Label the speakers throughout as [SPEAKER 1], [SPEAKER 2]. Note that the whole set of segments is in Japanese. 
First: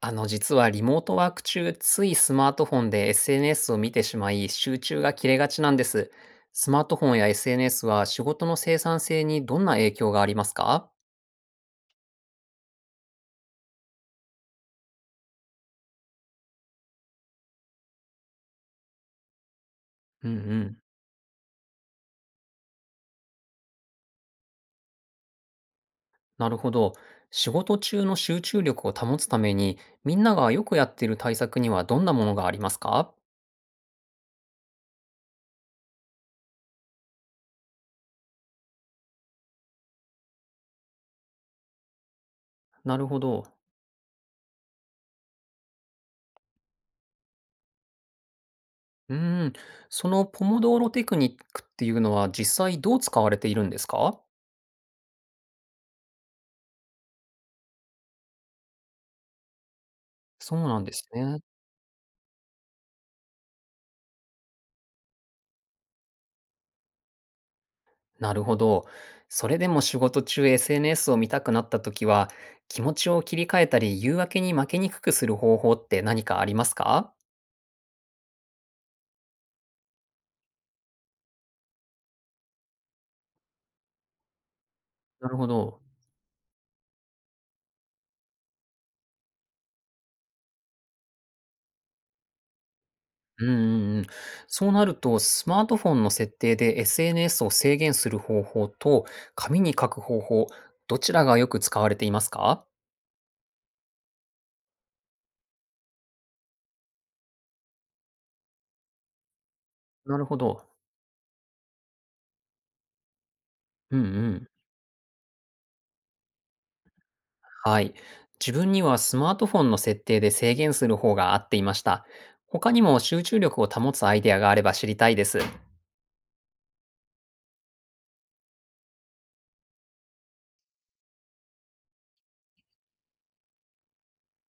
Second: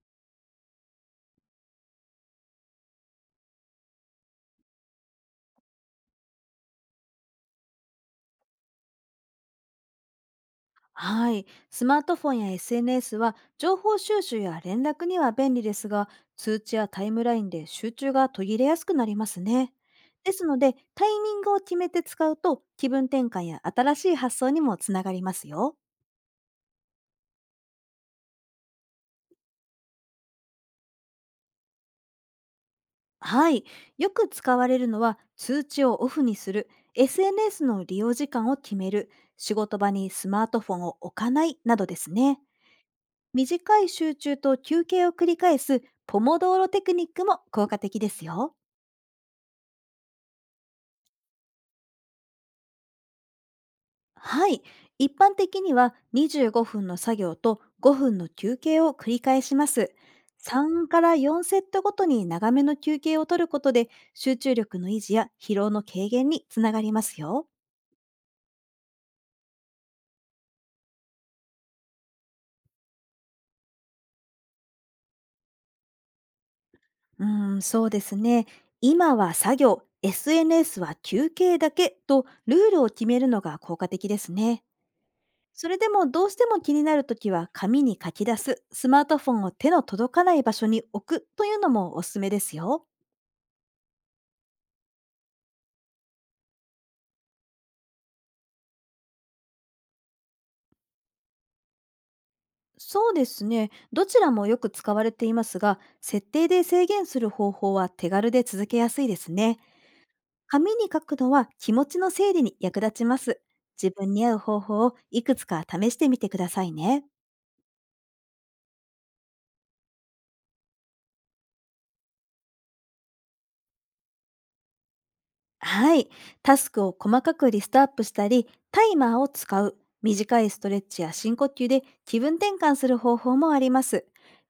[SPEAKER 1] 実はリモートワーク中、ついスマートフォンで SNS を見てしまい、集中が切れがちなんです。スマートフォンや SNS は仕事の生産性にどんな影響がありますか？
[SPEAKER 2] はい。スマートフォンや SNS は情報収集や連絡には便利ですが、通知やタイムラインで集中が途切れやすくなりますね。
[SPEAKER 1] う
[SPEAKER 2] で
[SPEAKER 1] んう
[SPEAKER 2] すので、
[SPEAKER 1] ん。
[SPEAKER 2] タイミングを決めて使うと気分転換や新しい発想にもつながりますよ。
[SPEAKER 1] なるほど。仕事中の集中力を保つために、みんながよくやっている対策にはどんなものがありますか？
[SPEAKER 2] はい。よく使われるのは通知をオフにする、SNS の利用時間を決める、仕事場にスマートフォンを置かないなどですね。
[SPEAKER 1] なるほど。
[SPEAKER 2] 短い集中と休憩を繰り返すポモドーロテクニックも効果的ですよ。
[SPEAKER 1] うーん。そのポモドーロテクニックっていうのは実際どう使われているんですか？
[SPEAKER 2] はい。一般的には25分の作業と5分の休憩を繰り返します。
[SPEAKER 1] そうなん
[SPEAKER 2] 3
[SPEAKER 1] で
[SPEAKER 2] か
[SPEAKER 1] す
[SPEAKER 2] ら
[SPEAKER 1] ね。
[SPEAKER 2] 4セットごとに長めの休憩を取ることで、集中力の維持や疲労の軽減につながりますよ。
[SPEAKER 1] なるほど。それでも仕事中 SNS を見たくなった時は、気持ちを切り替えたり、誘惑に負けにくくする方法って何かありますか？
[SPEAKER 2] そうですね。今は作業、SNS は休憩だけとルールを決めるのが効果的ですね。
[SPEAKER 1] なるほ
[SPEAKER 2] それ
[SPEAKER 1] ど。
[SPEAKER 2] でも、どうしても気になるときは紙に書き出す、スマートフォンを手の届かない場所に置くというのもおすすめですよ。
[SPEAKER 1] うんうんうん。そうなると、スマートフォンの設定で SNS を制限する方法と、紙に書く方法、どちらがよく使われていますか？
[SPEAKER 2] そうですね。どちらもよく使われていますが、設定で制限する方法は手軽で続けやすいですね。
[SPEAKER 1] なるほど。
[SPEAKER 2] 紙に書くのは気持ちの整理に役立ちます。自
[SPEAKER 1] うんう
[SPEAKER 2] 分に合う
[SPEAKER 1] ん。
[SPEAKER 2] 方法をいくつか試してみてくださいね。
[SPEAKER 1] はい。自分にはスマートフォンの設定で制限する方が合っていました。他にも集中力を保つアイデアがあれば知りたいです。
[SPEAKER 2] はい。タスクを細かくリストアップしたり、タイマーを使う、短いストレッチや深呼吸で気分転換する方法もあります。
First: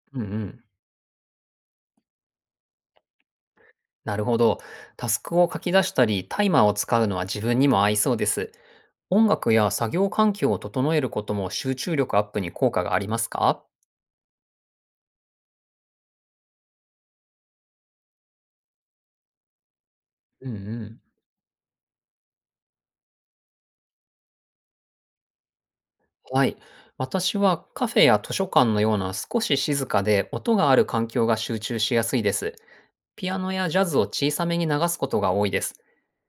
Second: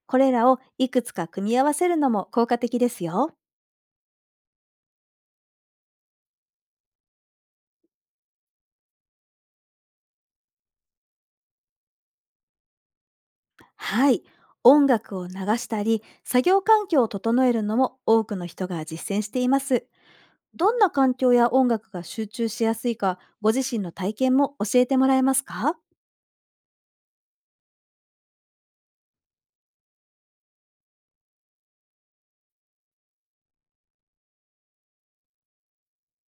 [SPEAKER 2] こ
[SPEAKER 1] うんう
[SPEAKER 2] れらを
[SPEAKER 1] ん。
[SPEAKER 2] いくつか組み合わせるのも効果的ですよ。
[SPEAKER 1] なるほど。タスクを書き出したり、タイマーを使うのは自分にも合いそうです。音楽や作業環境を整えることも集中力アップに効果がありますか？
[SPEAKER 2] はい。音楽を流したり、作業環境を整えるのも多くの人が実践しています。
[SPEAKER 1] うんう
[SPEAKER 2] どんな
[SPEAKER 1] ん。
[SPEAKER 2] 環境や音楽が集中しやすいか、ご自身の体験も教えてもらえますか？
[SPEAKER 1] はい。私はカフェや図書館のような少し静かで音がある環境が集中しやすいです。ピアノやジャズを小さめに流すことが多いです。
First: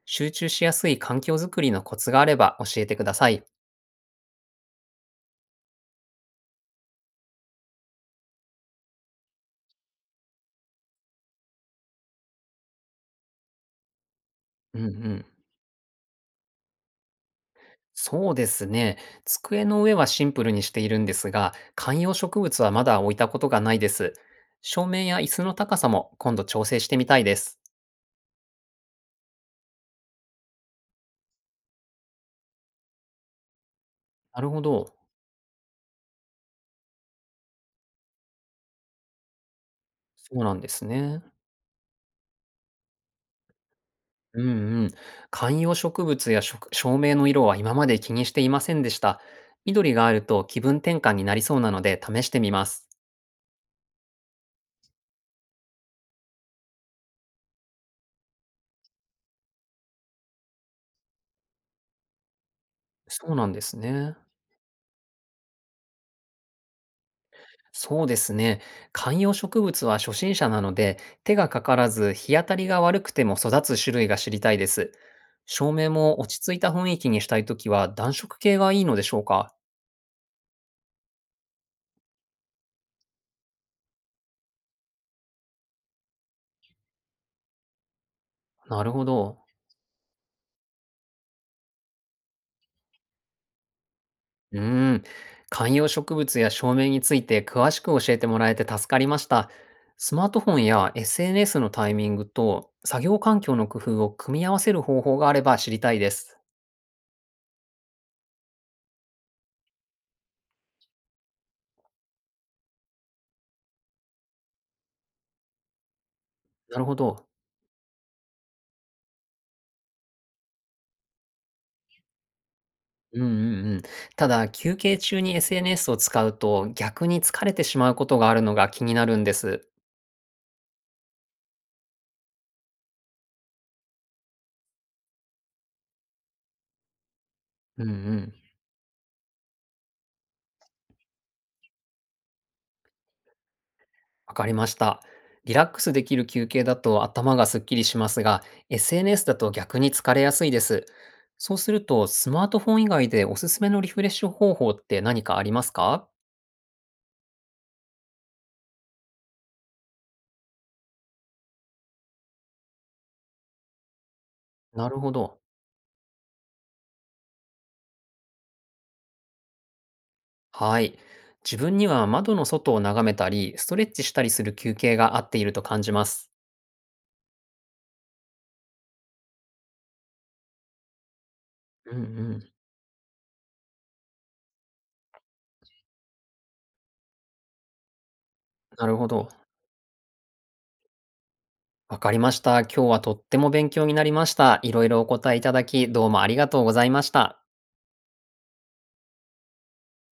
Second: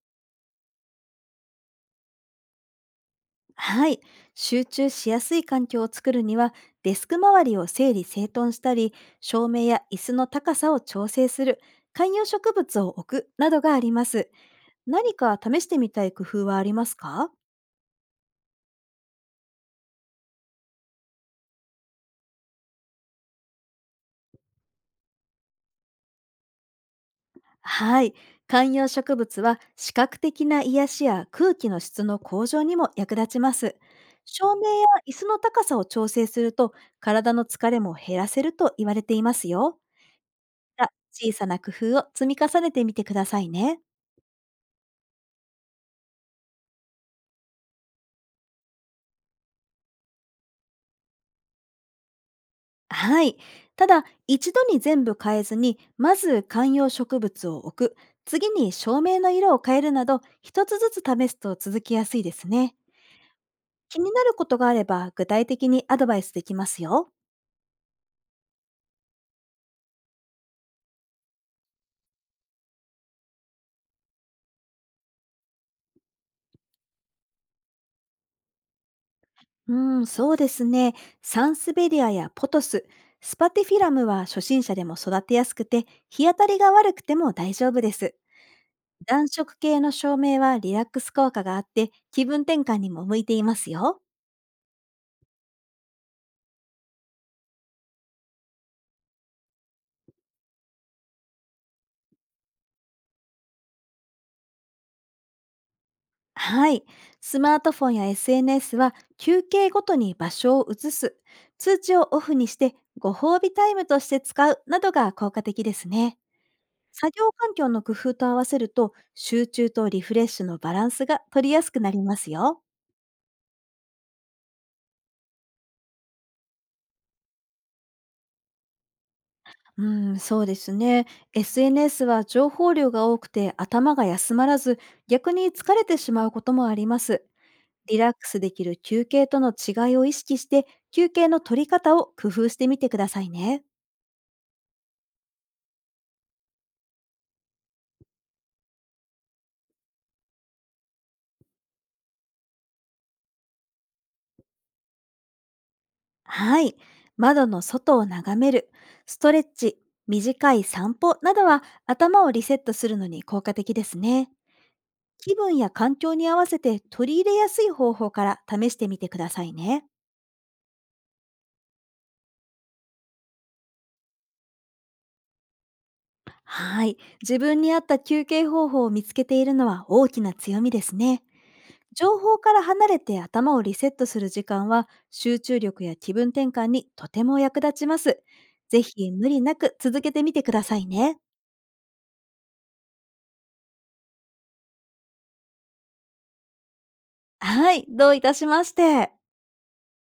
[SPEAKER 1] 集中しやすい環境づくりのコツがあれば教えてください。
[SPEAKER 2] はい。集中しやすい環境を作るには、デスク周りを整理整頓したり、照明や椅子の高さを調整する、観葉植物を置くなどがあります。
[SPEAKER 1] うんう
[SPEAKER 2] 何
[SPEAKER 1] ん。
[SPEAKER 2] か試してみたい工夫はありますか？
[SPEAKER 1] そうですね。机の上はシンプルにしているんですが、観葉植物はまだ置いたことがないです。照明や椅子の高さも今度調整してみたいです。
[SPEAKER 2] はい。観葉植物は視覚的な癒しや空気の質の向上にも役立ちます。
[SPEAKER 1] なる
[SPEAKER 2] 照明
[SPEAKER 1] ほ
[SPEAKER 2] や
[SPEAKER 1] ど。
[SPEAKER 2] 椅子の高さを調整すると、体の疲れも減らせると言われていますよ。
[SPEAKER 1] そうなんで
[SPEAKER 2] ま
[SPEAKER 1] す
[SPEAKER 2] た、
[SPEAKER 1] ね。
[SPEAKER 2] 小さな工夫を積み重ねてみてくださいね。
[SPEAKER 1] うんうん。観葉植物や食照明の色は今まで気にしていませんでした。緑があると気分転換になりそうなので試してみます。
[SPEAKER 2] はい。ただ、一度に全部変えずに、まず観葉植物を置く、次に照明の色を変えるなど、一つずつ試すと続きやすいですね。
[SPEAKER 1] そうなんです
[SPEAKER 2] 気に
[SPEAKER 1] ね。
[SPEAKER 2] なることがあれば、具体的にアドバイスできますよ。
[SPEAKER 1] そうですね。観葉植物は初心者なので、手がかからず日当たりが悪くても育つ種類が知りたいです。照明も落ち着いた雰囲気にしたいときは暖色系がいいのでしょうか？
[SPEAKER 2] うん、そうですね。サンスベリアやポトス、スパティフィラムは初心者でも育てやすくて、日当たりが悪くても大丈夫です。
[SPEAKER 1] なるほ
[SPEAKER 2] 暖
[SPEAKER 1] ど。
[SPEAKER 2] 色系の照明はリラックス効果があって、気分転換にも向いていますよ。
[SPEAKER 1] うーん。観葉植物や照明について詳しく教えてもらえて助かりました。スマートフォンや SNS のタイミングと作業環境の工夫を組み合わせる方法があれば知りたいです。
[SPEAKER 2] はい。スマートフォンや SNS は休憩ごとに場所を移す、通知をオフにしてご褒美タイムとして使うなどが効果的ですね。
[SPEAKER 1] なるほ
[SPEAKER 2] 作
[SPEAKER 1] ど。
[SPEAKER 2] 業環境の工夫と合わせると、集中とリフレッシュのバランスが取りやすくなりますよ。
[SPEAKER 1] うんうんうん。ただ、休憩中に SNS を使うと、逆に疲れてしまうことがあるのが気になるんです。
[SPEAKER 2] うん、そうですね。SNS は情報量が多くて頭が休まらず、逆に疲れてしまうこともあります。
[SPEAKER 1] うんう
[SPEAKER 2] リラック
[SPEAKER 1] ん。
[SPEAKER 2] スできる休憩との違いを意識して、休憩の取り方を工夫してみてくださいね。
[SPEAKER 1] わかりました。リラックスできる休憩だと頭がすっきりしますが、SNS だと逆に疲れやすいです。そうすると、スマートフォン以外でおすすめのリフレッシュ方法って何かありますか？
[SPEAKER 2] はい。窓の外を眺める、ストレッチ、短い散歩などは頭をリセットするのに効果的ですね。
[SPEAKER 1] なるほ
[SPEAKER 2] 気
[SPEAKER 1] ど。
[SPEAKER 2] 分や環境に合わせて取り入れやすい方法から試してみてくださいね。
[SPEAKER 1] はい。自分には窓の外を眺めたり、ストレッチしたりする休憩が合っていると感じます。
[SPEAKER 2] はい。自分に合った休憩方法を見つけているのは大きな強みですね。
[SPEAKER 1] うんう
[SPEAKER 2] 情報
[SPEAKER 1] ん。
[SPEAKER 2] から離れて頭をリセットする時間は集中力や気分転換にとても役立ちます。ぜ
[SPEAKER 1] なるほ
[SPEAKER 2] ひ無
[SPEAKER 1] ど。
[SPEAKER 2] 理なく続けてみてくださいね。
[SPEAKER 1] わかりました。今日はとっても勉強になりました。いろいろお答えいただき、どうもありがとうございました。
[SPEAKER 2] はい、どういたしまして。